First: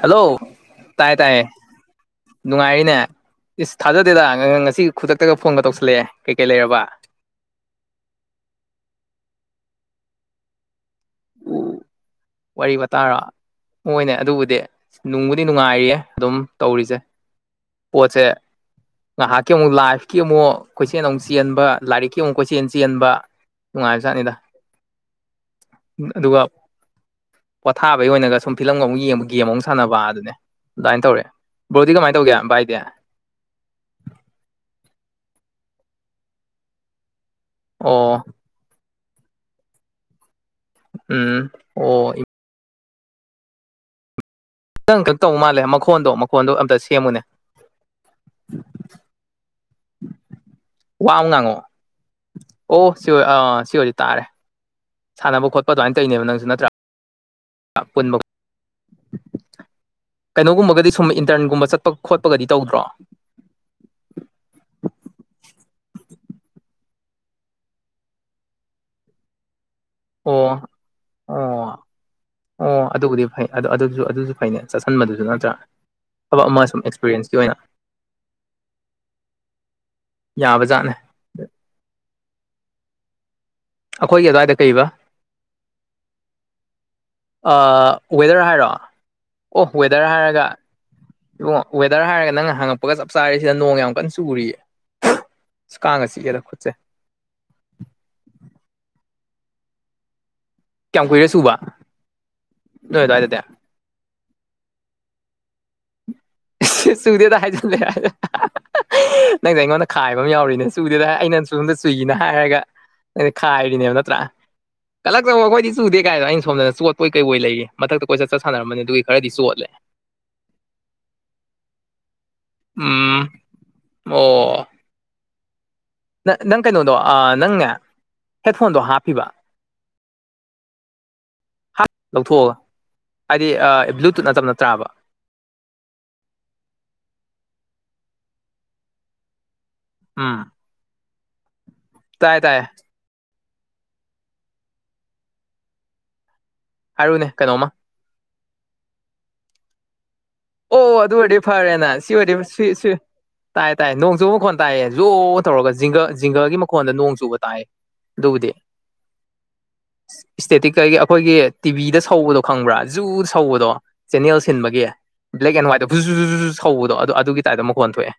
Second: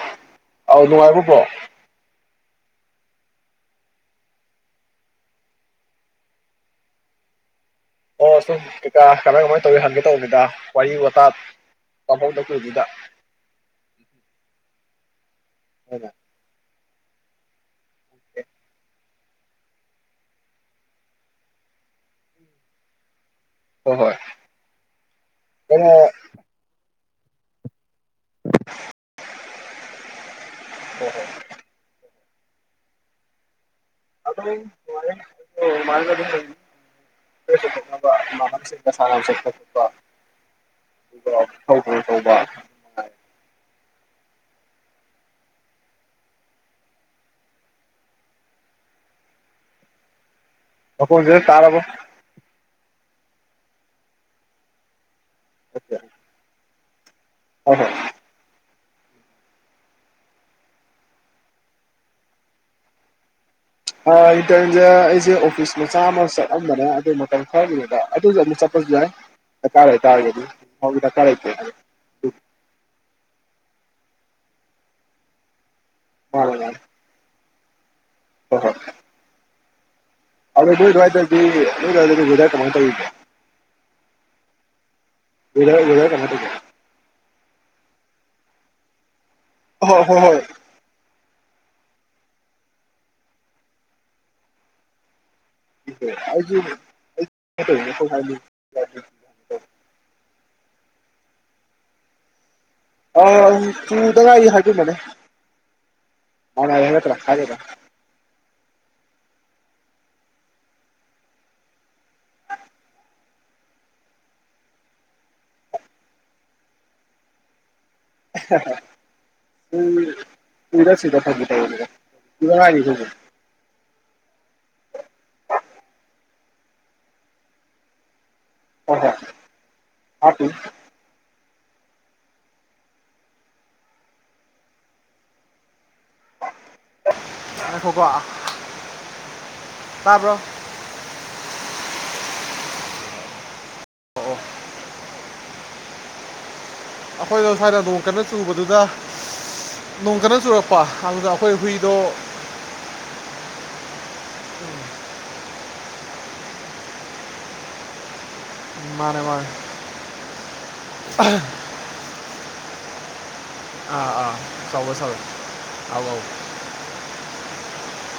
Hello ꯑꯧ ꯇꯥꯏ ꯇꯥꯏꯌꯦ ꯅꯨꯡꯉꯥꯏꯕꯕꯣ ꯅꯨꯡꯉꯥꯏꯔꯤꯅꯦ ꯏꯁ ꯊꯥꯖꯗꯦꯗ ꯉꯁꯤ ꯈꯨꯗꯛꯇꯒ ꯐꯣꯟꯒ ꯇꯧꯁꯜꯂꯛꯑꯦ ꯀꯩ ꯀꯩ ꯂꯩꯔꯕ ꯑꯣ ꯑ ꯁꯨꯝ ꯀꯀꯥ ꯀꯃꯥꯏ ꯀꯃꯥꯏꯅ ꯇꯧꯋꯤ ꯍꯪꯒꯦ ꯇꯧꯕꯒꯦꯗ ꯋꯥꯔꯤ ꯋꯥ ꯎ ꯋꯥꯔꯤ ꯋꯥꯇꯥꯥꯔꯣ ꯃꯣꯏꯅꯦ ꯑꯗꯨꯕꯨꯗꯤ ꯅꯨꯡꯕꯨꯗꯤ ꯅꯨꯡꯉꯥꯏꯔꯤꯌꯦ ꯑꯗꯨꯅ ꯑꯗꯨꯝ ꯇꯧꯔꯤꯁꯦ ꯄꯣꯠꯁꯦ ꯑꯦ ꯉꯥꯏꯍꯥꯛꯀꯤ ꯑꯃꯨꯛ ꯂꯥꯏꯐꯀꯤ ꯑꯃꯨꯛ ꯀꯣꯏꯆꯦꯜ ꯑꯃꯨꯛ ꯆꯦꯟꯕ ꯂꯥꯏꯔꯤꯛꯀꯤ ꯑꯃꯨꯛ ꯀꯣꯏꯆꯦꯜ ꯆꯦꯟꯕ ꯍ ꯍꯣꯏ ꯅꯨꯡꯉꯥꯏꯕꯖꯥꯠꯅꯤꯗ ꯑꯗꯨꯒ ꯄꯣꯊꯥꯕꯒꯤ ꯑꯣꯏꯅꯒ ꯁꯨꯝ ꯐꯤꯂꯝꯒ ꯑꯃꯛ ꯌꯦꯡꯕ ꯒꯦꯝ ꯑꯃꯨꯛ ꯁꯥꯟꯅꯕ ꯑꯗꯨꯅꯦ ꯑꯗꯨꯃꯥꯏꯅ ꯇꯧꯔꯦ ꯕꯣꯗꯤ ꯀꯃꯥꯏ ꯇꯧꯒꯦ ꯚꯥꯏꯗꯤ ꯑꯗꯨꯗꯣ ꯑꯣ ꯁꯅ ꯎꯝ ꯑꯣ ꯆꯠꯄꯄꯧꯕ ꯈꯤꯇꯪ ꯈꯛ ꯇꯧ ꯃꯥꯜꯂꯦ ꯃꯈꯣꯟꯗꯣ ꯃꯈꯣꯟꯗꯣ ꯑꯝꯇ ꯁꯦꯝꯃꯨꯅꯦ [inaudible] ꯋꯥ ꯑꯃ ꯃꯈꯣꯟꯖꯦ ꯉꯥꯡꯉꯑꯣ ꯇꯥꯔꯕꯣ ꯑꯣ ꯁꯤ ꯑꯣꯏ ꯗ ꯇꯥꯔꯦ ꯁꯥꯟꯅꯕ ꯈꯣꯠ ꯑꯗꯨꯃꯥꯏꯅ ꯇꯔꯤꯅꯦ ꯅꯪꯁꯤꯅ ꯍꯣꯏ ꯍꯣꯏ ꯑꯄꯨꯟꯕ ꯀꯩꯅꯣꯒꯨꯝꯕꯒꯗꯤ ꯁꯨꯝ ꯏꯟꯇ꯭ꯔꯟꯒꯨꯝꯕ ꯆꯠꯄ ꯈꯣꯠꯄꯒꯗꯤ ꯇꯧꯗ꯭ꯔꯣ ꯍꯥ ꯏꯟꯇ꯭ꯔꯟꯁꯦ ꯑꯩꯁꯦ ꯑꯣꯐꯤꯁ ꯃꯆꯥ ꯑꯃ ꯆꯠꯂꯝꯕꯅꯦ ꯑꯗꯨ ꯃꯇꯝ ꯈꯔꯒꯤꯅꯤꯗ ꯑꯗꯨꯖꯨ ꯑꯃꯨꯛ ꯆꯠꯄꯖꯨ ꯌꯥꯏ ꯗ꯭ꯔꯀꯥꯔ ꯂꯩꯇꯥꯔꯒꯗꯤ ꯑꯣ ꯍꯧꯖꯤꯛꯇꯤ ꯗ꯭ꯔꯀꯥꯔ ꯂꯩꯇ꯭ꯔꯦ ꯑꯣ ꯑꯣ ꯑꯗꯨꯕꯨꯗꯤ ꯐꯩ ꯑꯗꯨ ꯑꯗꯨꯖꯨ ꯑꯗꯨꯁꯨ ꯐꯩꯅꯦ ꯆꯠꯁꯟꯕꯗꯨꯁꯨ ꯅꯠꯇ꯭ꯔꯥ ꯊꯕꯛ ꯃꯥꯅꯦ ꯑꯃ ꯃꯥꯅꯦ ꯁꯨꯝ ꯄ꯭ꯔꯦꯟꯁꯀꯤ ꯑꯣꯏꯅ ꯍꯣꯏ ꯍꯣꯏ ꯑꯗꯣ ꯅꯣꯏ ꯌꯥꯕꯖꯥꯠꯅꯦ ꯑꯗ꯭ꯋꯥꯗꯗꯤ ꯅꯣꯏ ꯑꯗꯥꯏꯗꯗꯤ ꯋꯦꯗ꯭ꯔ ꯀꯃꯥꯏ ꯇꯧꯔꯤꯒꯦ ꯑꯩꯈꯣꯏꯒꯤ ꯑꯗ꯭ꯋꯥꯏꯗ ꯀꯩꯕꯥ ꯋꯦꯗ꯭ꯔ ꯋꯦꯗ꯭ꯔ ꯀꯃꯥꯏ ꯇꯧꯒꯦ ꯑꯥ ꯋꯦꯗ꯭ꯔ ꯍꯥꯏꯔꯣ ꯑꯣꯐ ꯑꯍꯣꯏ ꯋꯦꯗ꯭ꯔ ꯍꯣꯏ ꯍꯥꯏꯔꯒ ꯏꯕꯨꯡꯉꯣ ꯋꯦꯗ꯭ꯔ ꯍꯥꯏꯔꯒ ꯅꯪꯅ ꯍꯪꯉꯛꯄꯒ ꯆꯞ ꯆꯥꯔꯦ ꯁꯤꯗ ꯅꯣꯡ ꯌꯥꯝ ꯀꯟꯅ ꯆꯨꯔꯤꯌꯦ ꯑꯁ ꯀꯥꯡꯒ ꯆꯤꯛꯑꯦꯗ ꯈꯨꯠꯁꯦ [unintelligible] ꯀꯌꯥꯝ ꯀꯨꯏꯔꯦ ꯆꯨꯕ ꯅꯣꯏ ꯑꯗꯨꯋꯥꯏꯗꯗꯤ ꯑꯪ ꯆꯨꯗ ꯍꯥꯏꯖꯤꯟꯕꯅꯦ ꯍꯥꯟꯅ ꯍꯥꯏꯕ ꯅꯠꯇ꯭ꯔꯥ ꯆꯨꯗꯦꯗ ꯍꯥꯏꯒꯦꯗ [inaudible] ꯅꯪꯗ ꯑꯩꯉꯣꯟꯗ ꯈꯥꯏꯕ ꯑꯃ ꯌꯥꯎꯔꯤꯅꯦ ꯆꯨꯗꯦꯗ ꯍꯥꯏꯔ ꯑꯩꯅ ꯆꯨꯝꯗ ꯆꯨꯏ ꯑꯅ ꯍꯥꯏꯔꯒ ꯑꯩꯅ ꯈꯥꯏꯔꯤꯅꯦꯕ ꯅꯠꯇ꯭ꯔꯥ ꯀꯂꯛꯆꯧꯋꯣ ꯑꯩꯈꯣꯏꯗꯤ ꯆꯨꯗꯦ ꯀꯥꯏꯗꯣ ꯑꯩꯅ ꯁꯣꯝꯗꯅ ꯆꯠꯄꯣꯏ ꯀꯩꯕꯣꯏ ꯂꯩꯔꯤ ꯃꯊꯛꯇ ꯀꯣꯏꯆꯠ ꯆꯠ ꯁꯥꯟꯅꯔꯝꯕꯅꯤ ꯑꯗꯨꯒꯤ ꯈꯔꯗꯤ ꯆꯣꯠꯂꯦ ꯎꯝ ꯎꯔꯛꯁꯤꯗ ꯐꯥꯒꯤ ꯇꯧꯕꯅꯤꯗ ꯆꯨꯗ ꯉꯥꯏꯔꯤ ꯑꯩꯈꯣꯏꯁꯨ ꯎꯝ ꯑꯣ ꯅꯠ ꯅꯪ ꯀꯩꯅꯣꯗꯣ ꯑꯥ ꯅꯪꯅꯦ ꯍꯦꯠꯐꯣꯟꯗꯣ ꯍꯣꯏ ꯍꯣꯏ ꯍꯥꯞꯄꯤꯕ ꯍꯥꯞꯄꯤ ꯍꯥꯞ ꯂꯧꯊꯣꯛꯑꯒ ꯍꯥꯏꯗꯤ ꯑ ꯕ꯭ꯂꯨꯇꯨꯠ ꯅꯠꯇꯕ ꯅꯠꯇ꯭ꯔꯥꯕ ꯉꯥꯏꯈꯣꯀꯣ ꯇꯥꯕ꯭ꯔꯣ ꯇꯥꯏꯌꯦ ꯇꯥꯏꯌꯦ ꯍꯥꯏꯔꯨꯅꯦ ꯑꯈꯣꯏꯗꯣ ꯀꯩꯅꯣꯝꯃ ꯁ꯭ꯋꯥꯏꯗ ꯅꯣꯡ ꯀꯟꯅ ꯆꯨꯕꯗꯨꯗ ꯅꯣꯡ ꯀꯟꯅ ꯆꯨꯔꯛꯄ ꯑꯣ ꯑꯗꯨ ꯑꯗꯨꯗ ꯑꯣꯏꯔꯗꯤ ꯑꯩꯈꯣꯏ ꯐꯔꯦꯅꯥ ꯍꯨꯏꯗꯣ ꯁꯤ ꯋꯦꯗꯤꯝ ꯁꯤ ꯁꯤ ꯇꯥꯏ ꯇꯥꯏꯌꯦ ꯅꯣꯡ ꯆꯨꯕ ꯃꯈꯣꯟ ꯇꯥꯏꯌꯦ ꯖꯣ ꯇꯧꯔꯒ ꯖꯤꯡꯒ ꯖꯤꯡꯒꯒꯤ ꯃꯈꯣꯟꯗ ꯅꯣꯡ ꯆꯨꯕ ꯇꯥꯏꯌꯦ ꯑꯗꯨꯕꯨꯗꯤ ꯃꯥꯅꯦ ꯃꯥꯅꯦ ꯏꯁ꯭ꯇꯦꯠꯇꯤꯛ ꯀꯩꯒꯤ ꯑꯩꯈꯣꯏꯒꯤ ꯇꯤꯕꯤꯗ ꯁꯧꯕꯗꯣ ꯈꯪꯕ꯭ꯔꯥ ꯖꯨ ꯁꯧꯕꯗꯣ ꯑꯥ ꯑꯥ ꯆꯦꯅꯦꯜ ꯁꯤꯟꯕꯒꯤ ꯆꯥꯎꯕ ꯁꯜ ꯕ꯭ꯂꯦꯛ ꯑꯦꯟ ꯋꯥꯏꯠꯇ ꯒꯨꯖꯨ ꯖꯨ ꯖꯨ ꯖꯨ ꯁꯧꯕꯗꯣ ꯑꯗꯨ ꯑꯗꯨꯒꯤ ꯇꯥꯏꯞꯇ ꯃꯈꯣꯟ ꯊꯣꯛꯑꯦ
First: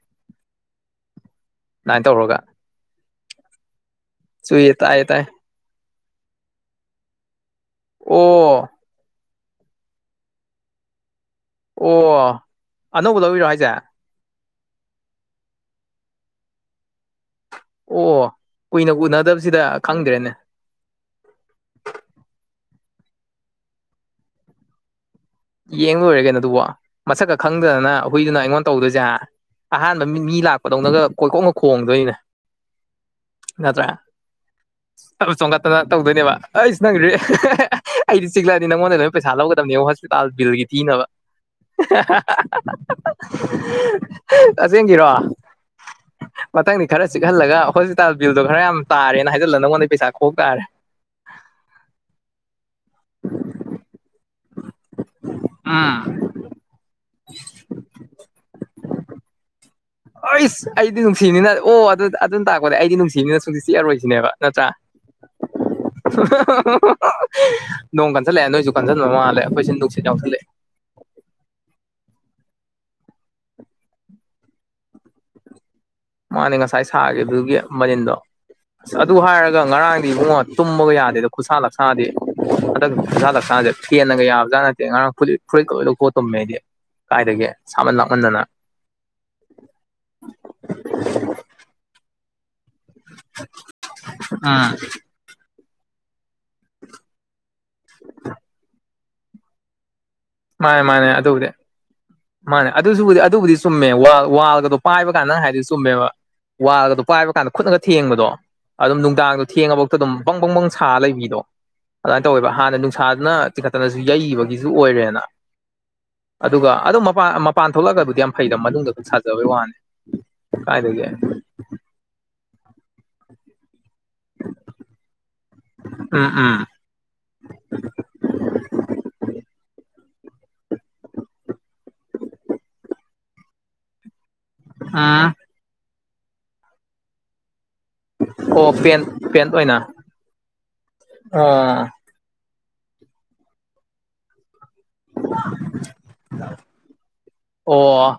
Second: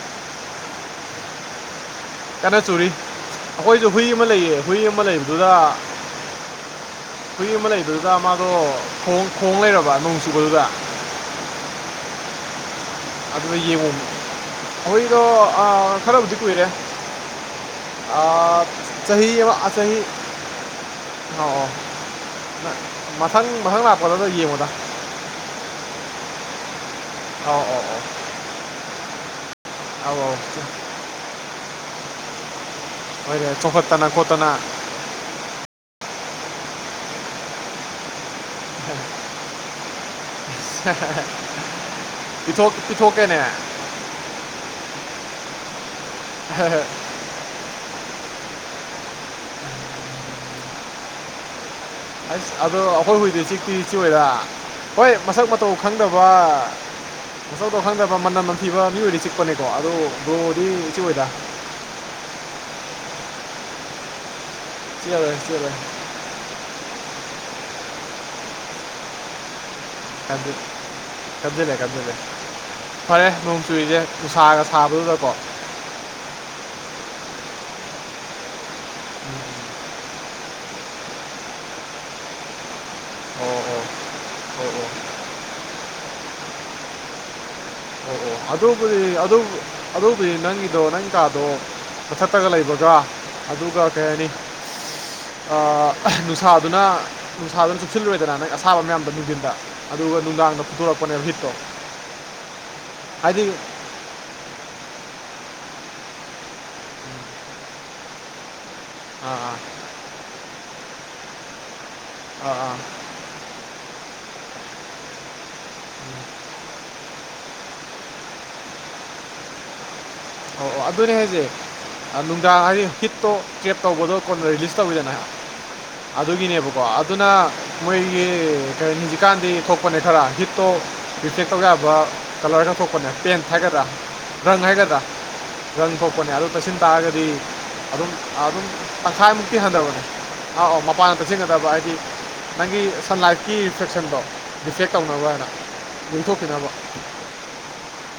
ꯑꯗꯥꯏꯟ ꯇꯧꯔꯒ ꯀꯟꯅ ꯆꯨꯔꯤ ꯑꯩꯈꯣꯏꯖꯨ ꯍꯨꯏ ꯑꯃ ꯂꯩꯌꯦ ꯆꯨꯏꯌꯦ ꯍꯨꯏ ꯑꯃ ꯇꯥꯏꯌꯦ ꯇꯥꯏ ꯂꯩꯕꯗꯨꯗ ꯍꯨꯏ ꯑꯃ ꯂꯩꯕꯗꯨꯗ ꯃꯥꯗꯣ ꯑꯣ ꯈꯣꯡ ꯈꯣꯡ ꯂꯩꯔꯕ ꯅꯣꯡ ꯆꯨꯕꯗꯨꯗ ꯑꯣ ꯑꯅꯧꯕ ꯂꯧꯔꯤꯔꯣ ꯑꯗꯨꯗ ꯍꯥꯏꯁꯦ ꯌꯦꯡꯉꯨꯝ ꯍꯨꯏꯗꯣ ꯑ ꯈꯔꯕꯨꯗꯤ ꯀꯨꯏꯔꯦ ꯑꯣ ꯑꯥ ꯀꯨꯏꯅ ꯆꯍꯤ ꯑꯃ ꯎꯅꯗꯕꯁꯤꯗ ꯆꯍꯤ ꯈꯪꯗ꯭ꯔꯦꯅꯦ ꯑꯧ ꯑꯧ ꯅ ꯃꯊꯪ ꯃꯊꯪ ꯂꯥꯛꯄꯗꯗ ꯌꯦꯡꯉꯨꯗ ꯌꯦꯡ ꯂꯣꯏꯔꯦ ꯀꯩꯅꯣ ꯑꯗꯨꯕꯣ ꯃꯁꯛꯀ ꯑꯧ ꯑꯧ ꯈꯪꯗꯗꯅ ꯑꯧ ꯍꯨꯏꯗꯨꯅ ꯑꯩꯉꯣꯟꯗ ꯇꯧꯗꯣꯏꯖꯦ ꯍꯥ ꯑꯍꯥꯟꯕ ꯃꯤ ꯑꯧ ꯑꯧ ꯃꯤ ꯂꯥꯛꯄꯗꯧꯅꯒ ꯀꯣꯏꯈꯣꯡꯒ ꯈꯣꯡꯗꯣꯏꯅꯤꯅꯦ ꯍꯣꯏꯅꯦ ꯆꯣꯡꯈꯠꯇꯅ ꯈꯣꯠꯇꯅ ꯇꯞꯅ ꯆꯣꯡꯒꯠꯇꯅ ꯇꯧꯗꯣꯏꯅꯦꯕ ꯑꯩꯁ ꯅꯪꯒꯤꯗꯨꯗꯤ ꯑꯩꯗꯤ ꯆꯤꯛꯂꯛꯑꯗꯤ ꯅꯪꯉꯣꯟꯗꯩ ꯂꯣꯏꯅ ꯄꯩꯁꯥ ꯂꯧꯒꯗꯕꯅꯦ ꯍꯣ ꯇꯥꯜ ꯕꯤꯜꯒꯤ ꯊꯤꯅꯕ ꯄꯤꯊꯣꯛ ꯄꯤꯊꯣꯛꯀꯦꯅꯦ ꯑꯁꯦꯡꯀꯤꯔꯣ ꯃꯊꯪꯗꯤ ꯈꯔ ꯆꯤꯛꯍꯜꯂꯒ ꯍꯣꯁꯄꯤꯇꯥꯜ ꯕꯤꯜꯗꯣ ꯈꯔ ꯌꯥꯝ ꯇꯥꯔꯦꯅ ꯍꯥꯏꯖꯤꯜꯂ ꯅꯪꯉꯣꯟꯗꯩ ꯄꯩꯁꯥ ꯈꯣꯛ ꯇꯥꯔꯦ ꯑꯩꯁ ꯑꯗꯣ ꯑꯩꯈꯣꯏ ꯍꯨꯏꯗꯤ ꯆꯤꯛꯇꯤ ꯆꯤꯛꯑꯣꯏꯗꯥ ꯍꯣꯏ ꯃꯁꯛ ꯃꯇꯧ ꯎꯝ ꯈꯪꯗꯕ ꯃꯁꯛ ꯃꯇꯧ ꯈꯪꯗꯕ ꯃꯅꯝ ꯅꯝꯊꯤꯕ ꯃꯤ ꯑꯣꯏꯗꯤ ꯆꯤꯛꯄꯅꯦꯀꯣ ꯑꯗꯣ ꯑꯩꯁ ꯑꯩꯗꯤ ꯅꯨꯡꯁꯤꯕꯅꯤꯅ ꯑꯣ ꯑꯗꯨ ꯑꯗꯨꯅ ꯇꯥꯛꯄꯗꯤ ꯑꯩꯗꯤ ꯅꯨꯡꯁꯤꯕꯤꯅꯤꯅ ꯁꯨꯡꯆꯤꯛ ꯆꯤꯛꯑꯔꯣꯏꯁꯤꯅꯦꯕ ꯅꯠꯇ꯭ꯔꯥ [unintelligible] [unintelligible] ꯅꯣꯡ ꯀꯟꯓꯜꯂꯛꯑꯦ ꯅꯣꯏꯁꯨ ꯀꯟꯁꯤꯟꯕ ꯃꯥꯜꯂꯦ ꯑꯩꯈꯣꯏꯁꯤ [unintelligible] ꯑꯗ [inaudible] ꯀꯞꯁꯤꯜꯂꯦ ꯀꯞꯁꯤꯜꯂꯦ ꯐꯔꯦ ꯅꯣꯡ ꯆꯨꯔꯤꯁꯦ ꯅꯨꯡꯁꯥꯒ ꯁꯥꯕꯗꯨꯗꯀꯣ ꯃꯥꯅꯦ ꯉꯁꯥꯏ ꯁꯥꯒꯤ ꯑꯗꯨꯒꯤ ꯃꯅꯤꯟꯗꯣ ꯑꯁ ꯑꯗꯨ ꯍꯥꯏꯔꯒ ꯉꯔꯥꯡꯗꯤ ꯏꯕꯨꯡꯉꯣ ꯇꯨꯝꯃꯒ ꯌꯥꯗꯦꯗ ꯈꯨꯁꯥ ꯂꯛꯁꯥꯗꯤ ꯍꯟꯅꯛ ꯈꯨꯁꯥ ꯑꯣ ꯂꯛꯁꯥꯁꯦ ꯑꯣ ꯑꯣ ꯐꯦꯟꯅꯒ ꯌꯥꯕꯖꯥ ꯑꯣ ꯅꯠꯇꯦ ꯉꯔꯥꯡ ꯐꯨꯗꯤ ꯐꯨꯔꯤꯠꯀ ꯂꯣꯏꯕ ꯈꯣꯠꯇꯕꯃꯦ ꯑꯩꯗꯤ ꯀꯥꯏꯗꯒꯤꯦ ꯁꯥꯃꯟ ꯑꯣ ꯂꯥꯛꯃꯟꯗꯅ ꯑꯣ ꯑꯗꯨꯕꯨꯗꯤ ꯑꯗꯨꯕꯨꯗꯤ ꯅꯪꯒꯤꯗꯣ ꯅꯪ ꯀꯥꯗꯣ ꯃꯊꯛꯇꯒ ꯂꯩꯕꯒ꯭ꯔ ꯑꯗꯨꯒ ꯀꯩ ꯍꯥꯏꯅꯤ ꯅꯨꯡꯁꯥꯗꯨꯅ ꯅꯨꯡꯁꯥꯗꯨꯅ ꯆꯨꯞꯁꯤꯜꯂꯣꯏꯗꯅ ꯅꯪ ꯑꯁꯥꯕ ꯃꯌꯥꯝꯗ ꯅꯨꯡꯕꯤꯟꯗ ꯑꯗꯨꯒ ꯅꯨꯡꯗꯥꯡꯗ ꯃꯥꯅꯦ ꯃꯥꯅꯦ ꯄꯨꯊꯣꯔꯛꯄꯅꯦꯕ ꯑꯗꯨꯕꯨꯗꯤ ꯍꯤꯠꯇꯣ ꯃꯥꯅꯦ ꯑꯗꯨꯁꯨ ꯍꯥꯏꯗꯤ ꯑꯗꯨꯕꯨꯗꯤ ꯁꯨꯝ ꯆꯨꯝꯃꯦ ꯋꯥꯜꯒꯗꯣ ꯄꯥꯏꯕ ꯀꯥꯟꯗ ꯅꯪ ꯍꯥꯏꯗꯤ ꯆꯨꯝꯃꯦꯕ ꯋꯥꯜꯒꯗꯣ ꯄꯥꯏꯕ ꯀꯥꯟꯗ ꯈꯨꯠꯅꯒ ꯊꯦꯡꯕꯗꯣ ꯑꯗꯨꯝ ꯅꯨꯡꯗꯥꯡꯗꯣ ꯑꯥ ꯊꯦꯡꯉꯕꯥꯎꯗ ꯑꯗꯨꯝ ꯄꯪ ꯄꯪꯕꯪꯁꯥ ꯂꯩꯕꯤꯗꯣ ꯑꯗꯨꯃꯥꯏꯅ ꯇꯧꯋꯦꯕ ꯑꯥ ꯑꯥ ꯍꯥꯟꯅ ꯑꯥ ꯅꯨꯡꯁꯥ ꯇꯤꯡꯈꯠꯇꯅꯁꯨ ꯌꯩꯕꯒꯤꯁꯨ ꯑꯣꯏꯔꯦꯅ [unintelligible] ꯑꯗꯨꯒ ꯑꯗꯨꯝ ꯃꯄꯥꯟ ꯃꯄꯥꯟ ꯊꯣꯛꯂꯛꯒꯕꯨꯗꯤ ꯌꯥꯝ ꯐꯩꯗ ꯃꯅꯨꯡꯗ ꯑꯗꯨꯝ ꯁꯥꯖꯕꯩ ꯋꯥꯅꯤ ꯑꯣ ꯑꯣ ꯀꯥꯏꯗꯒꯤ ꯑꯗꯨꯅꯦ ꯍꯥꯏꯁꯦ ꯅꯨꯡꯗꯥꯡ ꯍꯥꯏꯔꯤ ꯍꯤꯠꯇꯣ ꯀ꯭ꯔꯦꯞ ꯇꯧꯕꯗꯣ ꯀꯣꯟꯅ ꯔꯦꯖꯤꯁ ꯇꯧꯋꯤꯗꯅ ꯎꯝ ꯎꯝ ꯑꯗꯨꯒꯤꯅꯦꯕ ꯀꯣ ꯑꯗꯨꯅ ꯃꯣꯏꯒꯤ ꯀ ꯍꯧꯖꯤꯛꯀꯥꯟꯗꯤ ꯊꯣꯛꯄꯅꯦ ꯈꯔ ꯍꯤꯠꯇꯣ ꯇꯦꯛ ꯇꯧ ꯌꯥꯕ ꯀꯂꯔ ꯍꯥꯏꯅ ꯈꯣꯄꯅꯦ ꯄꯦꯟꯠ ꯍꯥꯏꯒꯗ꯭ꯔꯥ ꯔꯪ ꯍꯥꯏꯒꯗ꯭ꯔꯥ [unintelligible] ꯊꯣꯛꯄꯅꯦ ꯑꯗꯨ ꯇꯁꯤꯟ ꯇꯥꯔꯒꯗꯤ ꯑꯗꯨꯝ ꯑꯗꯨꯝ ꯑꯣ ꯄꯦꯟ ꯄꯦꯟ ꯇꯪꯈꯥꯏꯃꯨꯛꯇꯤ ꯑꯣꯏꯅ ꯍꯟꯊꯕꯅꯦ ꯑ ꯑꯧ ꯃꯄꯥꯟꯗ ꯇꯥꯁꯤꯟꯒꯗꯕ ꯑꯣ ꯍꯥꯏꯗꯤ [unintelligible] ꯅꯪꯒꯤ ꯁꯟꯂꯥꯏꯠꯀꯤ ꯔꯤꯐ꯭ꯂꯦꯛꯁꯟꯗꯣ ꯗꯤꯐꯦꯛ ꯇꯧꯅꯕ ꯍꯥꯏꯅ ꯂꯤꯡꯊꯣꯛꯄꯤꯅꯕ ꯑꯣ...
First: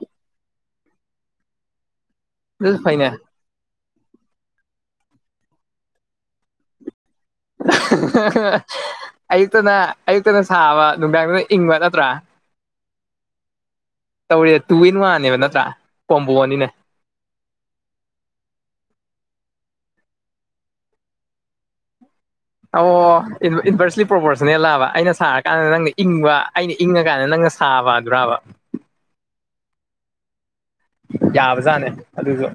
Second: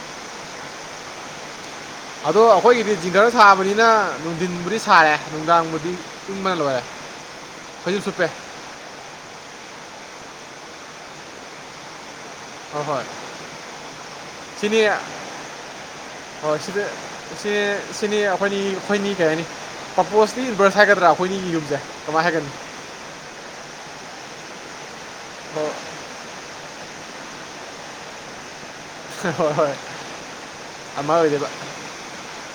ꯑꯗꯣ ꯑꯗꯨꯁꯨ ꯑꯩꯈꯣꯏꯒꯤꯗꯤ ꯐꯩꯅꯦ ꯖꯤꯡꯒꯥꯅ ꯁꯥꯕꯅꯤꯅ ꯅꯨꯡꯊꯤꯟꯕꯨꯗꯤ ꯁꯥꯥꯏꯔꯦ ꯅꯨꯡꯗꯥꯡꯕꯨꯗꯤ ꯇꯤꯡꯕꯅ ꯂꯣꯏꯔꯦ [unintelligible] ꯐꯩꯖꯨꯞ ꯁꯨꯞꯄꯦ ꯑꯌꯨꯛꯇꯅ ꯑꯌꯨꯛꯇꯅ ꯁꯥꯕ ꯅꯨꯡꯗꯥꯡꯗꯨꯅ ꯏꯪꯕ ꯅꯠꯇ꯭ꯔꯥ ꯍꯣꯏ ꯍꯣꯏ ꯇꯧꯔꯤ ꯁꯤꯅꯤ ꯇꯨꯋꯟ ꯋꯥꯅꯦꯕ ꯅꯠꯇ꯭ꯔꯥ ꯀꯣꯝꯕꯣ ꯍꯣꯏ ꯅꯤꯅ ꯁꯤꯗ ꯁꯤ ꯁꯤꯅꯤ ꯑꯩꯈꯣꯏꯅꯤ ꯑꯩꯈꯣꯏꯅꯤ ꯀꯩ ꯍꯥꯏꯅꯤ ꯄꯔꯄꯣꯁꯇꯤ ꯏꯟꯚꯔꯁ ꯍꯥꯏꯒꯗ꯭ꯔꯥ ꯑꯩꯈꯣꯏꯅꯤꯒꯤ ꯌꯨꯝꯁꯦ ꯀꯃꯥꯏꯅ ꯍꯥꯏꯒꯅꯤ ꯑꯣ ꯏꯟꯚꯔꯁꯂꯤ ꯄ꯭ꯔꯣꯐꯣꯔꯁꯅꯦꯜꯂꯕ ꯑꯩꯅ ꯁꯥꯔꯀꯥꯟꯗ ꯍꯣꯏ ꯅꯪꯅ ꯏꯪꯕ ꯑꯩꯅ ꯏꯪꯉꯀꯥꯟꯗ ꯅꯪꯅ ꯁꯥꯕꯒ꯭ꯔꯥꯕ [unintelligible] ꯍꯣꯏ ꯍꯣꯏ [unintelligible] ꯌꯥꯕꯖꯅꯦ ꯑꯗꯨꯁꯨ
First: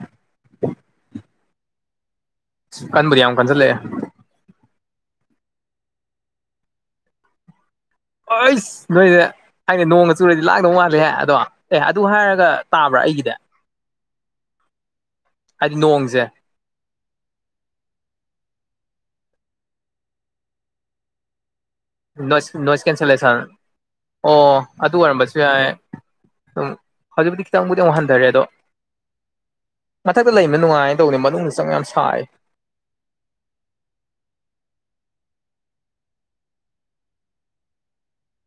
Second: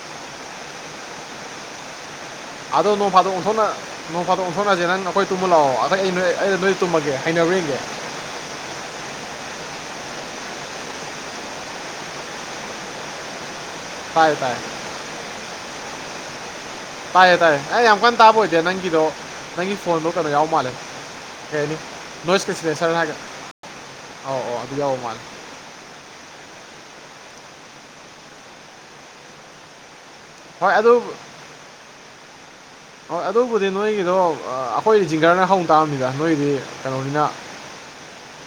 ꯑꯗꯣ ꯅꯣꯡ ꯀꯟꯕꯨꯗꯤ ꯐꯥꯗꯣꯛ ꯌꯥꯝ ꯑꯣꯟꯊꯣꯛꯅ ꯀꯟꯁꯤꯜꯂꯛꯑꯦ ꯅꯣꯡ ꯐꯥꯠꯇꯣꯛ ꯑꯣꯟꯊꯣꯛꯅꯑꯁꯦ ꯅꯪ ꯅꯈꯣꯏ ꯇꯨꯝꯕ ꯂꯥꯛꯑꯣ ꯑꯗ ꯑꯩ ꯅꯣꯏ ꯑꯩꯩꯅ ꯅꯣꯏ ꯇꯨꯝꯃꯒꯦ ꯍꯩꯅꯕ꯭ꯔꯥ ꯌꯦꯡꯒꯦ ꯍꯣꯏꯁ ꯅꯣꯏꯁꯦ ꯍꯥꯏꯗꯤ ꯅꯣꯡꯃ ꯆꯨꯔꯗꯤ ꯂꯥꯛꯗꯧ ꯃꯥꯠꯂꯦ ꯍꯥꯏ ꯑꯗꯣ ꯑꯦ ꯑꯗꯨ ꯍꯥꯏꯔꯒ ꯇꯥꯕ꯭ꯔꯥ ꯑꯩꯒꯤꯗꯤ ꯇꯥꯢꯌꯦ ꯇꯢꯌꯦ ꯍꯥꯏꯗꯤ ꯅꯣꯡꯁꯦ ꯇꯥꯏꯌꯦ ꯇꯥꯏꯌꯦ ꯑꯩ ꯌꯥꯝ ꯀꯟꯅ ꯇꯥꯕ ꯑꯣꯏꯗꯦꯗ ꯅꯪꯒꯤꯗꯣ ꯅꯪꯒꯤ ꯐꯣꯟꯗꯣ ꯀꯩꯅꯣ ꯌꯥꯎ ꯃꯥꯜꯂꯦ ꯀꯩꯍꯢꯅꯤ ꯅꯣꯏꯁ ꯅꯣꯏꯁ ꯀꯦꯟꯁꯦꯂꯦꯁꯟ ꯑꯧ ꯑꯣ ꯑꯧ ꯑꯗꯨ ꯌꯥꯎꯕ ꯃꯥꯜꯂꯦ ꯑꯣꯏꯔꯝꯕꯁꯨ ꯌꯥꯏ ꯑꯗꯨꯝ ꯍꯧꯖꯤꯛꯕꯨꯗꯤ ꯈꯤꯇꯪꯕꯨꯗꯤ ꯑꯃꯨꯛ ꯍꯟꯊꯔꯦ ꯑꯗꯣ ꯃꯊꯛꯇ ꯂꯩꯕ ꯍꯣꯏ ꯑꯗꯨ ꯅꯨꯡꯉꯥꯏꯅ ꯇꯧꯅꯤ ꯃꯅꯨꯡꯗ ꯆꯪ ꯌꯥꯝ ꯁꯥꯏ ꯍꯣꯏ ꯑꯗꯨꯕꯨꯗꯤ ꯅꯣꯏꯒꯤꯗꯣ ꯑꯩꯈꯣꯏꯗꯤ ꯖꯤꯡꯒꯔꯅ ꯍꯧ ꯇꯥꯑꯝꯅꯤꯗ ꯅꯣꯏꯒꯤꯗꯤ ꯀꯩꯅꯣꯅꯤꯅ [unintelligible]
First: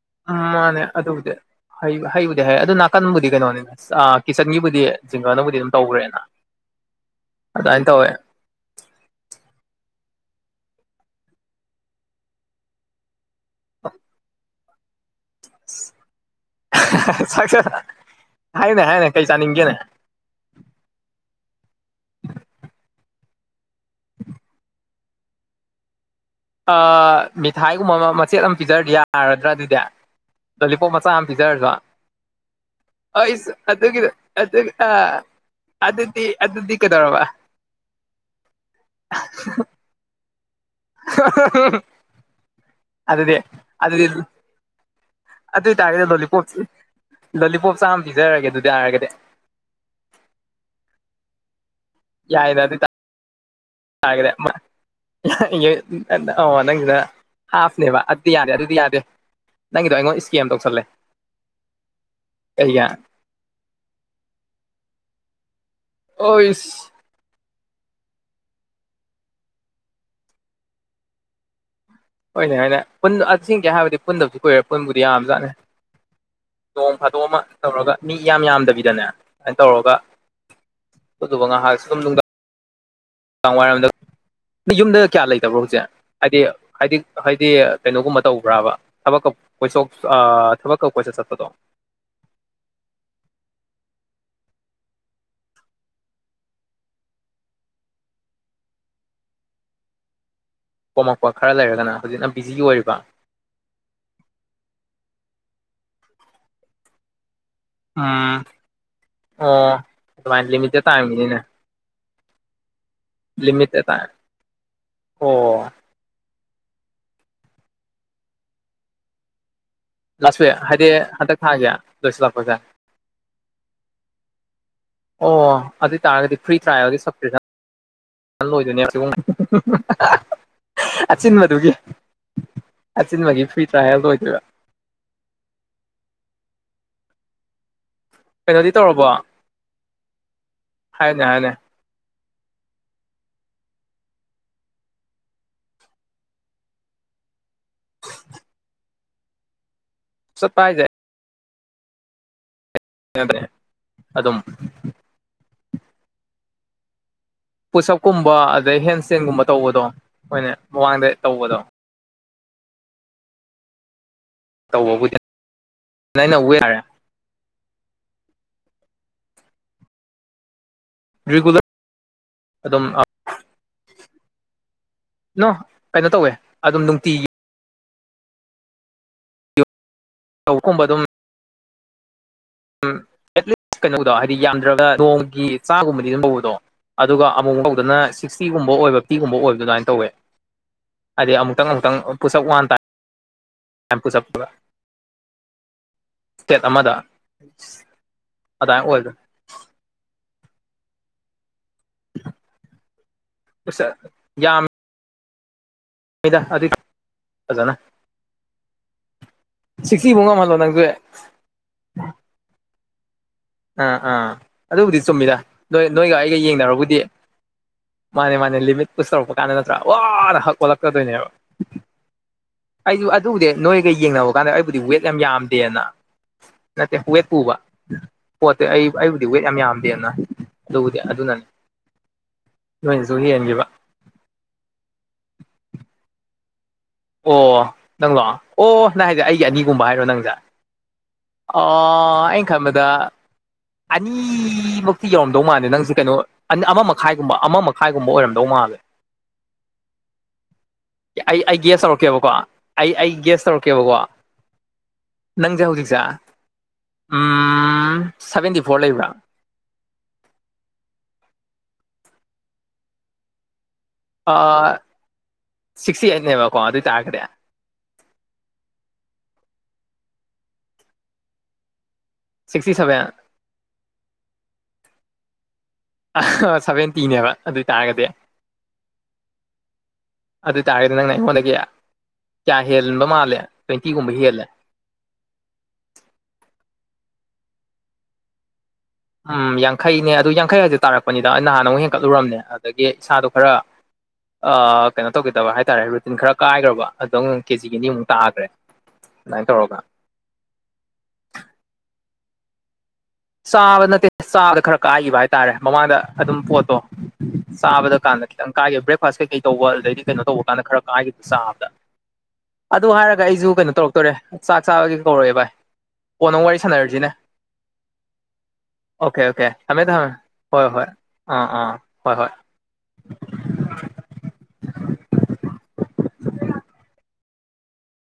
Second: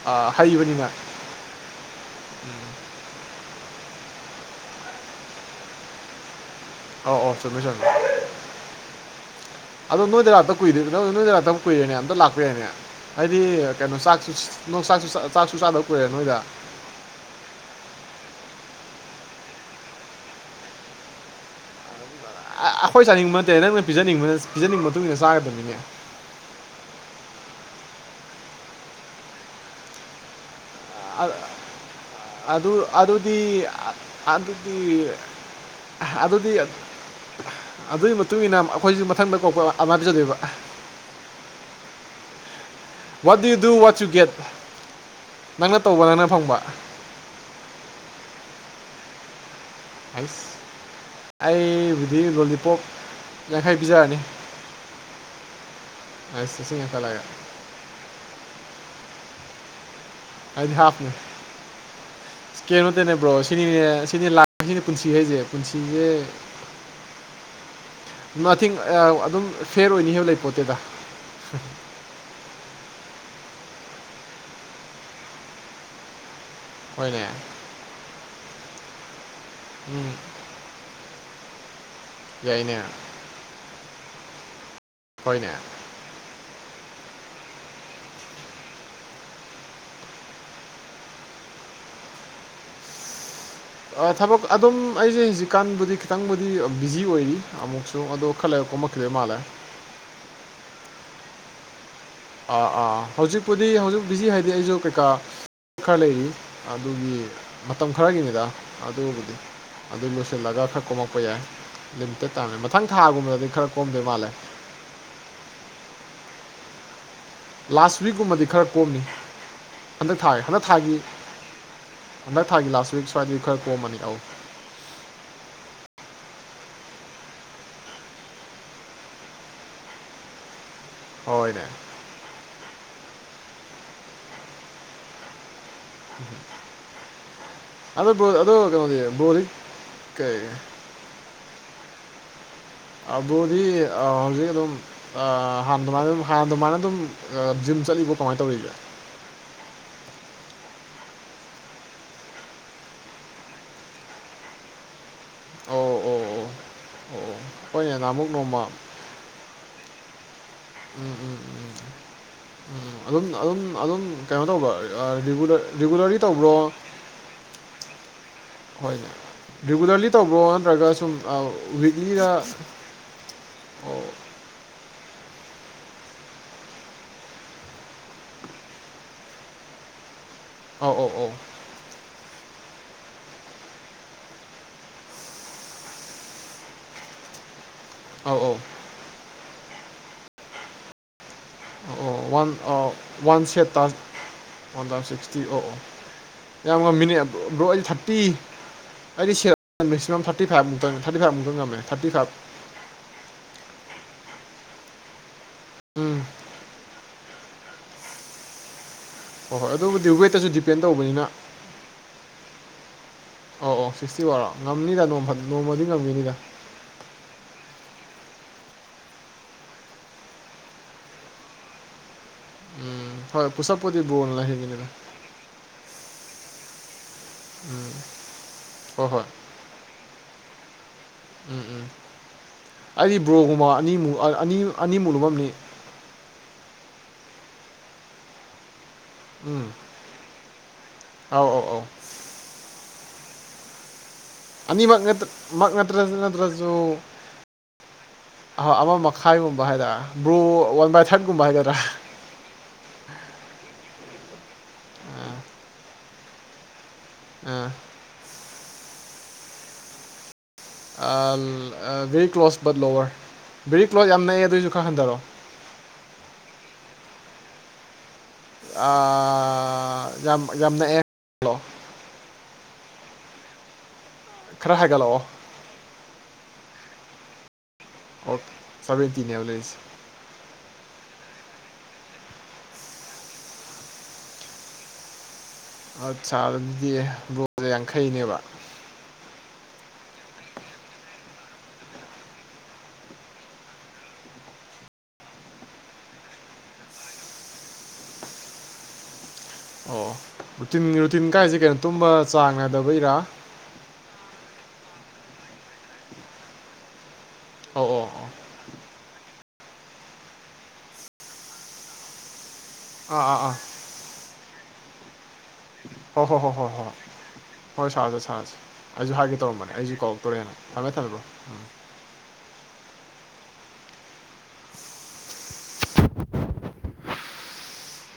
ꯑ, ꯎꯝ ꯃꯥꯅꯦꯦ ꯍꯩꯕꯅꯤꯅ ꯑꯗꯨꯕꯨꯗꯤ ꯍꯩ ꯍꯩꯕꯨꯗꯤ ꯍꯩ ꯑꯗꯨ ꯅꯥꯀꯟꯕꯨꯗꯤ ꯀꯩꯅꯣꯅꯤꯗ ꯑ ꯀꯤꯠꯆꯟꯒꯤꯕꯨꯗꯤ ꯖꯤꯡꯒꯅꯕꯨꯗꯤ ꯑꯗꯨꯝ ꯇꯧꯒ꯭ꯔꯦꯅ ꯑꯧꯑꯩ ꯆꯨꯝꯃꯤ ꯆꯨꯝꯃꯤ ꯑꯗꯣ ꯅꯣꯏꯗ ꯂꯥꯛꯇꯕ ꯀꯨꯏꯔꯦꯅꯦ ꯅꯣꯏꯗ ꯂꯥꯛꯇꯕ ꯀꯨꯏꯔꯦꯅꯦ ꯑꯝꯇ ꯂꯥꯛꯄ ꯌꯥꯏꯅꯦ ꯍꯥꯏꯗꯤ ꯀꯩꯅꯣ ꯆꯥꯛꯁꯨ ꯅꯣꯡ ꯆꯥꯛꯁꯨ ꯆꯥꯛꯁꯨ ꯆꯥꯗꯕ ꯀꯨꯏꯔꯦ ꯅꯣꯏꯗ [unintelligible] ꯆꯥꯛꯁ ꯍꯥꯏꯅꯦ ꯍꯥꯏꯅꯦ ꯀꯩ ꯆꯥꯅꯤꯡꯒꯦꯅꯦ ꯑ ꯑ ꯑꯩꯈꯣꯏ ꯆꯥꯅꯤꯡꯕ ꯅꯠꯇꯦ ꯅꯪꯅ ꯄꯤꯖꯅꯤꯡꯕ ꯄꯤꯖꯅꯤꯡꯕ ꯃꯇꯨꯡ ꯏꯟꯅ ꯆꯥꯒꯗꯕꯅꯤꯅꯦ ꯑ ꯃꯤꯊꯥꯏꯒꯨꯝꯕ ꯑꯃ ꯃꯆꯦꯠ ꯑꯃ ꯄꯤꯖꯔꯗꯤ ꯌꯥꯔꯗ꯭ꯔꯥ ꯑꯗꯨꯗꯤ ꯂꯣꯂꯤꯄꯣꯞ ꯃꯆꯥꯥ ꯑꯝ ꯄꯤꯖꯥꯔꯖꯣ ꯑꯗꯨ ꯑꯗꯨꯗꯤ ꯑ ꯑꯗꯨ ꯑꯗꯨꯗꯤ ꯑꯥ ꯑ ꯑꯗꯨꯗꯤ ꯍ ꯑꯗꯨꯢ ꯃꯇꯨꯡꯏꯟꯅ ꯑꯩꯈꯣꯏꯁꯨ ꯃꯊꯪꯗ [unintelligible] ꯑꯥꯃꯥꯢ ꯄꯤꯖꯗꯣꯏꯕ [unintelligible] ꯑꯗꯨꯗꯦ ꯋꯥꯠ ꯗꯨ ꯌꯨ ꯗꯨ ꯋꯥꯠ ꯑꯗꯨꯗꯤ ꯌꯨ ꯒꯦꯠ ꯅꯪꯅ ꯇꯧꯕ ꯑꯗꯨꯏꯇꯥꯔꯒꯗꯤ ꯅꯪꯅ ꯂꯣꯂꯤꯄꯣꯞ ꯐꯪꯕ ꯂꯣꯂꯤꯄꯣꯞ ꯆꯥꯝ ꯄꯤꯖꯔꯒꯦ ꯑꯗꯨꯏꯇꯥꯔꯒꯗꯤ ꯍꯥꯏ ꯑꯩꯕꯨꯗꯤ ꯌꯥꯏꯗ ꯑꯗꯨ ꯂꯣꯂꯤꯄꯣꯛ ꯌꯥꯡꯈꯩ ꯄꯤꯖꯔꯅꯤ ꯑꯁ ꯂꯤꯁꯤꯡ ꯌꯥꯡꯈꯠꯂꯒ [unintelligible] ꯍꯥꯐꯅꯦꯕ ꯑꯗꯨꯗꯤ ꯌꯥꯗꯦ ꯑꯗꯨꯗꯤ ꯌꯥꯗꯦ ꯅꯪꯒꯤꯗꯣ ꯑꯩꯉꯣꯟ ꯢꯁ ꯍꯥꯏꯗꯤ ꯍꯥꯞꯅꯤ ꯀꯩꯒꯤ ꯏꯁ [unintelligible] ꯁꯤꯅꯤꯅꯦ ꯁꯤꯅꯤ ꯂ ꯁꯤꯅꯤ ꯄꯨꯟꯁꯤ ꯍꯥꯏꯁꯦ ꯄꯨꯟꯁꯤꯁꯦ ꯑꯣꯏꯁ ꯅꯥꯊꯤꯡ ꯑꯗꯨꯝ ꯐꯦꯔ ꯑꯣꯏꯅꯤ ꯍꯥꯏꯕ ꯂꯩ ꯄꯣꯠꯇꯦꯗ ꯍꯣꯏꯅꯦ ꯍꯥꯏꯅꯦ ꯄꯨꯟ ꯑꯁꯦꯡꯀꯤ ꯍꯥꯏꯔꯣꯗꯤ ꯄꯨꯟꯗꯕꯗꯤ ꯀꯨꯏꯔꯦ ꯄꯨꯟꯕꯨꯗꯤ ꯌꯥꯕ ꯖꯥꯠꯅꯤ ꯅꯣꯡ ꯐꯥꯗꯣꯛ ꯍꯣꯏꯅꯦ ꯑꯃ ꯇꯧꯔꯒ ꯃꯤ ꯌꯥꯝ ꯌꯥꯝꯗꯕꯤꯗꯅꯦ ꯑꯗꯨꯃꯥꯏꯅ ꯇꯧꯔꯒ ꯎꯝ ꯑꯗꯨꯕ ꯉꯥꯍꯥꯛꯁꯨ ꯅꯨꯡꯗꯥꯡ ꯌꯥꯏꯅꯦ ꯀ ꯋꯥꯏꯔꯣꯝꯗ ꯌꯨꯝꯗ ꯀꯌꯥ ꯍꯣꯏꯅꯦ ꯂꯩꯇꯕ꯭ꯔꯣ ꯍꯧꯖꯤꯛꯁꯦ ꯍꯥꯏꯗꯤ ꯍꯥꯏꯗꯤ ꯍꯥꯏꯗꯤ ꯀꯩꯅꯣꯒꯨꯝꯕ ꯇꯧꯕ꯭ꯔꯥꯕ ꯊꯕꯛꯀ ꯀꯣꯏꯊꯣꯛ ꯑ ꯊꯕꯛꯀ ꯀꯣꯏꯆꯠ ꯆꯠꯄꯗꯣ ꯑ ꯊꯕꯛ ꯑꯗꯨꯝ ꯑꯩꯁꯦ ꯍꯧꯖꯤꯛꯀꯥꯟꯕꯨꯗꯤ ꯈꯤꯇꯪꯕꯨꯗꯤ ꯕꯤꯖꯤ ꯑꯣꯏꯔꯤ ꯑꯃꯨꯛꯁꯨ ꯑꯗꯣ ꯈꯂꯩꯔ ꯀꯣꯝꯃꯛꯈꯤꯅꯤ [unintelligible] ꯃꯥꯂꯦ ꯀꯣꯝꯃꯛꯄ ꯈꯔ ꯂꯩꯔꯒꯅ ꯍꯧꯖꯤꯛꯅ ꯕꯤꯖꯤ ꯑꯥ ꯑꯣꯏꯔꯤꯕ ꯑꯥ ꯍꯧꯖꯤꯛꯄꯨꯗꯤ ꯍꯧꯖꯤꯛ ꯕꯤꯖꯤ ꯍꯥꯏꯗꯤ ꯑꯩꯁꯨ ꯀꯩꯀꯥ ꯈꯔ ꯂꯩꯔꯤ ꯑꯗꯨꯒꯤ ꯃꯇꯝ ꯎꯝ ꯈꯔꯒꯤꯅꯤꯗ ꯑꯗꯨꯕꯨꯗꯤ ꯑꯣ ꯑꯗꯨ ꯑꯗꯨꯃꯥꯏꯅ ꯂꯣꯏꯁꯤꯜꯂꯒ ꯂꯤꯃꯤꯇꯦꯠ ꯐꯠ ꯀꯣꯝꯃꯛꯄ ꯇꯥꯏꯝꯒꯤꯅꯤꯅꯦ ꯌꯥꯏ [unintelligible] ꯃꯊꯪ ꯊꯥꯒꯨꯝꯕꯗꯗꯤ ꯈꯔ ꯂꯤꯃꯤꯇꯦꯠ ꯀꯣꯝꯗꯣꯏ ꯇꯥꯏꯝ ꯃꯥꯜꯂꯦ ꯑꯣ ꯂꯥꯁ ꯋꯤꯛꯀꯨꯝꯕꯗꯤ ꯈꯔ ꯀꯣꯝꯅꯤ ꯍꯟꯗꯛ ꯂꯥꯁ ꯊꯥꯒꯤ ꯋꯤꯛ ꯍꯟꯗꯛ ꯍꯥꯏꯗꯤ ꯊꯥꯒꯤ ꯍꯟꯗꯛ ꯊꯥꯒꯤ ꯍꯟꯗꯛ ꯂꯣꯏꯁꯤꯜꯂꯛꯄꯁꯦ ꯊꯥꯒꯤ ꯂꯥꯁ ꯋꯤꯛ ꯁ꯭ꯋꯥꯏꯗꯤ ꯈꯔ ꯀꯣꯝꯕꯅꯤ ꯑꯧ ꯑꯣ ꯑꯗꯣꯏ ꯇꯥꯔꯒꯗꯤ ꯐ꯭ꯔꯤ ꯇ꯭ꯔꯥꯏꯒꯤ [unintelligible] ꯅꯜ ꯂꯣꯏꯗꯣꯏꯅꯦ [unintelligible] ꯍꯣꯏꯅꯦ ꯑꯆꯤꯟꯕꯗꯨꯒꯤ ꯑꯆꯤꯟ ꯕꯒꯤ ꯐ꯭ꯔꯤ ꯇ꯭ꯔꯦꯜ ꯂꯣꯏꯗꯣꯢꯕ ꯑꯗꯣ ꯕ꯭ꯔꯣ ꯑꯗꯣ ꯀꯩꯅꯣꯗꯤ ꯕ꯭ꯔꯣꯗꯤ ꯀꯩ ꯍꯥꯏꯅꯦ ꯍꯥꯏꯅꯦ ꯑ ꯕ꯭ꯔꯣꯗꯤ ꯍꯧꯖꯤꯛ ꯑꯗꯨꯝ ꯑ ꯍꯥꯟꯅ ꯑꯗꯨꯃꯥꯏꯅ ꯑꯗꯨꯝ ꯍꯥꯟꯅ ꯑꯗꯨꯃꯥꯏꯅ ꯑꯗꯨꯝ ꯖꯤꯝ ꯆꯠꯂꯤꯕꯣ ꯀꯃꯥꯏ ꯇꯧꯔꯤꯒꯦ ꯆꯠꯄ ꯍꯥꯏꯁꯦ [unintelligible] ꯑꯗꯨꯝ ꯑꯣ ꯑꯣ ꯑꯣ ꯑꯣ ꯍꯣꯏꯅꯦ ꯅꯍꯥꯟꯃꯨꯛ ꯄꯨꯁꯞꯀꯨꯝꯕ ꯅꯣꯡꯃ ꯑꯗꯩ ꯍꯦꯟ ꯆꯦꯟꯒꯨꯝꯕ ꯇꯧꯕꯗꯣ ꯑꯩꯈꯣꯏꯅ ꯎꯝ ꯃꯃꯥꯡꯗ ꯎꯝ ꯇꯧꯕꯗꯣ ꯎꯝ ꯑꯗꯨꯝ ꯑꯗꯨꯝ ꯑꯗꯨꯝ ꯀꯩꯅꯣ ꯇꯧꯕ꯭ꯔ ꯑ ꯇꯧꯕꯕꯨꯗꯤ ꯔꯤ ꯔꯤꯒꯨꯂꯔꯔꯤ ꯑꯩꯅ ꯇꯧꯕ꯭ꯔꯣ ꯋꯦꯠ ꯍꯥꯏꯔꯦ ꯍꯣꯏꯅꯦ ꯔꯤꯒꯨꯂꯔꯂꯤ ꯇꯧꯕ꯭ꯔꯣ ꯅꯠꯇ꯭ꯔꯒ ꯁꯨꯝ ꯔꯤꯒꯨꯂꯔ ꯋꯤꯗꯤꯔꯥ ꯑꯗꯨꯝ ꯂꯣ ꯀꯩꯅꯣ ꯇꯧꯋꯦ ꯑꯗꯨꯝ ꯅꯨꯡꯇꯤꯒꯤ꯫ ꯇꯧꯕꯒꯨꯝꯕ ꯑꯣ ꯑꯣ ꯑꯣ ꯎꯝ ꯑꯦꯠꯂꯤꯁ ꯀꯩꯅꯣꯗꯣ ꯍꯥꯏꯗꯤ ꯌꯥꯝꯗ꯭ꯔꯒ ꯅꯣꯡꯒꯤ ꯆꯥꯒꯨꯝꯕꯗꯤ ꯂꯦꯃꯍꯧꯕꯗꯣ ꯑꯗꯨꯒ ꯑꯃꯨꯛ ꯐꯧꯗꯅ ꯑꯧ ꯑꯧ ꯁꯤꯛꯁꯇꯤꯒꯨꯝꯕ ꯑꯣꯏꯕ ꯐꯤꯒꯨꯝꯕ ꯑꯣꯏꯕ ꯑꯗꯨꯃꯥꯏꯅ ꯇꯧꯋꯦ ꯍꯥꯏꯗꯤ ꯑꯃꯨꯛ ꯉꯥꯏꯀꯇꯪ ꯉꯥꯏꯀꯇꯪ ꯑꯣ ꯑꯃꯨꯛꯇꯪ ꯄꯨꯁꯛ ꯋꯥꯟ ꯑ, ꯇꯥꯏ ꯋꯥꯟ ꯁꯦꯠ ꯇꯥꯖ ꯋꯥꯟ ꯊꯥꯎꯖꯟ ꯁꯤꯛꯁꯇꯤ ꯑꯣ ꯑꯣ ꯁꯦꯠ ꯌꯥꯝ ꯑꯃꯗ ꯃꯤꯅꯤ ꯕ ꯑꯩꯗꯤ ꯊꯥꯔꯇꯤ ꯑꯗꯥꯏ ꯑꯣꯏꯕ ꯍꯥꯏꯗꯤ ꯁ ꯃꯦꯛꯁꯤꯃꯝ ꯊꯔ ꯇꯤ ꯚꯥꯏ ꯉꯝꯃꯦ ꯊꯥꯇꯤ ꯚꯥꯏ ꯌꯥꯝ ꯎꯝ ꯍꯗꯥ ꯑꯗꯨ ꯐꯖꯅ ꯍꯣꯏ ꯍꯣꯏ ꯁꯤꯛꯁꯤ ꯑꯗꯨꯕꯨꯗꯤ ꯋꯦꯠꯇꯁꯨ ꯃꯨꯡꯉꯃꯂꯣ ꯅꯪꯁꯨ ꯗꯤꯄꯦꯟ ꯍꯦꯛ ꯇꯧꯕꯅꯤꯅ ꯑꯣ ꯑꯣ ꯑꯥ ꯑꯥ ꯁꯤꯛꯁꯇꯤ ꯋꯥꯔꯣ ꯑꯗꯨꯕꯨꯗꯤ ꯉꯝꯅꯤꯗ ꯅꯣꯡꯃ ꯆꯨꯝꯃꯤꯗ ꯅꯣꯡꯃꯗꯤ ꯅꯣꯏ ꯅꯣꯏꯒ ꯉꯝꯈꯤꯅꯤꯗ ꯑꯩꯒ ꯌꯦꯡꯅꯔꯕꯨꯗꯤ ꯃꯥꯅꯦ ꯃꯥꯅꯦ ꯂꯤꯃꯤꯠꯄꯨ ꯁꯧꯔꯛꯄ ꯀꯥꯟꯗ ꯅꯠꯇ꯭ꯔꯥ ꯋꯥꯅ ꯍꯛ ꯑꯣꯜꯂꯛꯀꯗꯣꯏꯅꯦꯕ [inaudible] ꯑꯩꯁꯨ ꯑꯗꯨꯕꯨꯗꯤ ꯍꯣꯏ ꯅꯣꯏꯒ ꯄꯨꯁꯞꯄꯨꯗꯤ ꯌꯦꯡꯅꯕ ꯕ꯭ꯔꯣꯅ ꯀꯥꯟꯗ ꯑꯩꯕꯨꯗꯤ ꯂꯩꯍꯟꯒꯤꯅꯤꯗ ꯋꯦꯠ ꯌꯥꯝ ꯌꯥꯝꯗꯦꯅ ꯅꯠꯇꯦ ꯋꯦꯠ ꯄꯨꯕ ꯄꯣꯠꯇꯤ ꯑꯩ ꯍꯣꯏ ꯍꯣꯏ ꯑꯩꯕꯨꯗꯤ ꯋꯦꯠ ꯌꯥꯝ ꯌꯥꯝꯗꯦꯅ ꯑꯗꯨꯕꯨꯗꯤ ꯑꯗꯨꯅꯅꯤ ꯎꯝ ꯎꯝ ꯅꯣꯏꯅꯁꯨ ꯑꯩꯗꯤ ꯍꯦꯟꯈꯤꯕ ꯕ꯭ꯔꯣꯒꯨꯝꯕ ꯑꯅꯤꯃꯨꯛ ꯑꯅꯤ ꯑꯅꯤꯃꯨꯂꯨꯕꯝꯅꯤ꯫ ꯑꯣ ꯅꯪꯗꯣ ꯑꯣ ꯅ ꯍꯥꯏꯁꯦ ꯑꯩꯒꯤ ꯎꯝ ꯑꯅꯤꯒꯨꯝꯕ ꯍꯥꯏꯔꯣ ꯅꯪꯁꯦ ꯑꯧ ꯑꯧ ꯑꯧ ꯑꯩ ꯈꯝꯕꯗ ꯑꯅꯤ ꯑꯅꯤꯃꯛ ꯏꯃꯛꯇꯤ ꯌꯧꯔꯝꯗꯧ ꯃꯥꯜꯂꯦ ꯃꯛ ꯅꯪꯁꯦ ꯀꯩꯅꯣ ꯅꯠꯇ꯭ꯔꯁꯨ ꯑ ꯅꯠꯇ꯭ꯔꯁꯨ ꯑꯃ ꯃꯈꯥꯏꯒꯨꯝꯕ ꯑꯃ ꯃꯈꯥꯏꯒꯨꯝꯕ ꯑꯣꯏꯔꯝꯗꯧ ꯃꯥꯜꯂꯦ꯫ ꯈꯥꯏꯚꯒꯨꯝꯕ ꯍꯥꯏꯇꯥꯔꯥ ꯕ꯭ꯔꯨ ꯋꯥꯟ ꯕꯥꯏ ꯑꯩ ꯊꯥꯔꯠꯀꯨꯝꯕ ꯍꯥꯏ ꯑꯩ ꯒ꯭ꯌꯥꯁ ꯇꯧꯔꯛꯀꯦꯕꯀꯣ ꯑꯩ ꯑꯩ ꯒ꯭ꯌꯥꯁ ꯇꯧꯔꯛꯀꯦꯕꯀꯣ ꯅꯪꯁꯦ ꯍꯧꯖꯤꯛꯁꯦ ꯎꯝ ꯁꯚꯦꯟꯇꯤ ꯐꯣꯔ ꯂꯩꯕ꯭ꯔꯥ very close but lower very close ꯌꯥꯝ ꯅꯛ ꯑꯦ ꯑꯗꯨꯑꯣꯏꯁꯨ ꯈꯔ ꯍꯟꯊꯔꯛꯑꯣ ꯁꯤꯛꯇꯤ ꯑꯩꯠꯅꯦꯕꯀꯣ ꯑꯗꯨ ꯑꯣꯏ ꯇꯥꯔꯒ꯭ꯔꯦ ꯑ ꯌꯥꯝ ꯅꯛ ꯑꯦ ꯁꯤꯛꯁꯇꯤ ꯁꯚꯦꯟ꯫ ꯈꯔ ꯍꯥꯏꯍꯠꯂꯛꯑꯣ ꯑ ꯁꯚꯦꯟꯇꯤꯅꯦꯕ ꯑꯗꯨ ꯑꯣꯏꯇꯥꯥꯔꯒꯗꯤ ꯑꯣ ꯁꯕꯦꯟꯗꯤꯅꯦ ꯍꯕ ꯂꯩꯖ꯫ ꯑꯗꯨ ꯑꯣꯏꯇꯥꯥꯔꯒꯗꯤ ꯅꯪꯅ ꯑꯩꯉꯣꯟꯗꯒꯤ ꯀꯌꯥ ꯍꯦꯟꯕ ꯃꯥꯜꯂꯦ ꯇ꯭ꯋꯦꯟꯇꯤꯒꯨꯝꯕ ꯍꯦꯜꯂꯦ꯫ ꯑꯠꯁꯥ ꯑꯗꯨꯗꯤ ꯕꯨꯛꯁꯦ ꯌꯥꯡꯈꯩꯅꯦꯕ ꯎꯝ ꯌꯥꯡꯈꯩꯅꯤ ꯑꯗꯨ ꯌꯥꯡꯈꯩ ꯍꯥꯏꯁꯨ ꯇꯥꯔꯛꯄꯅꯤꯗ ꯑꯩꯅ ꯅꯍꯥꯟꯅ ꯑꯃꯨꯛ ꯍꯦꯟꯀꯠꯂꯨꯨꯔꯔꯕꯅꯦ ꯑꯗꯒꯤ ꯏꯁꯥꯗꯣ ꯈꯔ ꯀꯩꯅꯣ ꯇꯧꯒꯦꯗꯕ ꯍꯥꯏꯇꯥꯔꯦ ꯔꯨꯇꯤꯟ ꯈꯔ ꯀꯥꯏꯈ꯭ꯔꯕ ꯑꯝ ꯀꯦꯖꯤꯒꯤ ꯑꯅꯤꯃꯨꯛ ꯇꯥꯈ꯭ꯔꯦ꯫ ꯑꯗꯨꯃꯥꯏꯅ ꯇꯧꯔꯒ ꯑꯣ ꯔꯨꯇꯤꯟ ꯔꯨꯇꯤꯟ ꯀꯥꯏꯁꯦ ꯀꯩꯅꯣ ꯇꯨꯝꯕ ꯆꯥꯡ ꯅꯥꯏꯗꯕꯩꯔꯥ ꯆꯥꯕ ꯅꯠꯇꯦ ꯆꯥꯕꯗ ꯈꯔ ꯀꯥꯏꯈꯤꯕ ꯍꯥꯏꯇꯥꯔꯦ ꯃꯃꯥꯡꯗ ꯑꯗꯨꯝ ꯄꯣꯠꯇꯣ ꯆꯥꯕꯗ ꯑꯧ ꯑꯣ ꯀꯥꯟꯗ ꯑꯣ ꯀꯥꯏꯒꯦ ꯕ꯭ꯔꯦꯛꯐꯥꯁ ꯀꯩꯀꯩ ꯇꯧꯕ ꯑꯗꯒꯤꯩ ꯀꯩꯅꯣ ꯇꯧꯕ ꯀꯥꯟꯗ ꯈꯔ ꯀꯥꯏꯒꯦ ꯆꯥꯕꯗ [inaudible] ꯑꯗꯨ ꯍꯥꯏꯔꯒ ꯑꯥ ꯑꯥ ꯑꯩꯁꯨ ꯑꯥ ꯀꯩꯅꯣ ꯇꯧꯔꯛꯇꯣꯔꯦ ꯆꯥꯛ ꯆꯥꯕꯒꯤ ꯀꯧꯔꯛꯑꯦ ꯍꯣꯏ ꯀꯣꯟꯅꯥ ꯍꯣꯏ ꯑꯃꯨꯛ ꯍꯣꯏ ꯋꯥꯔꯤ ꯍꯣꯏ ꯍꯣꯏ ꯁꯥꯟꯅꯔꯤꯁꯤꯅꯦ꯫ ꯍꯣꯏ ꯁꯥꯔꯁꯦ ꯁꯥꯔꯁꯦ ꯑꯩꯁꯨ ꯍꯥꯏꯒꯦ ꯑꯣꯀꯦ ꯇꯧꯔꯝꯕꯅꯦ ꯊꯝꯃꯦ ꯑꯩꯁꯨ ꯊꯝꯃꯦ ꯀꯧꯔꯛꯇꯣꯔꯦꯅ ꯍꯣꯏ ꯍꯣꯏ ꯊꯥꯃꯦ ꯊꯝꯃꯑꯣ ꯑꯥ ꯎꯝ ꯑꯥ ꯍꯣꯏ ꯍꯣꯏ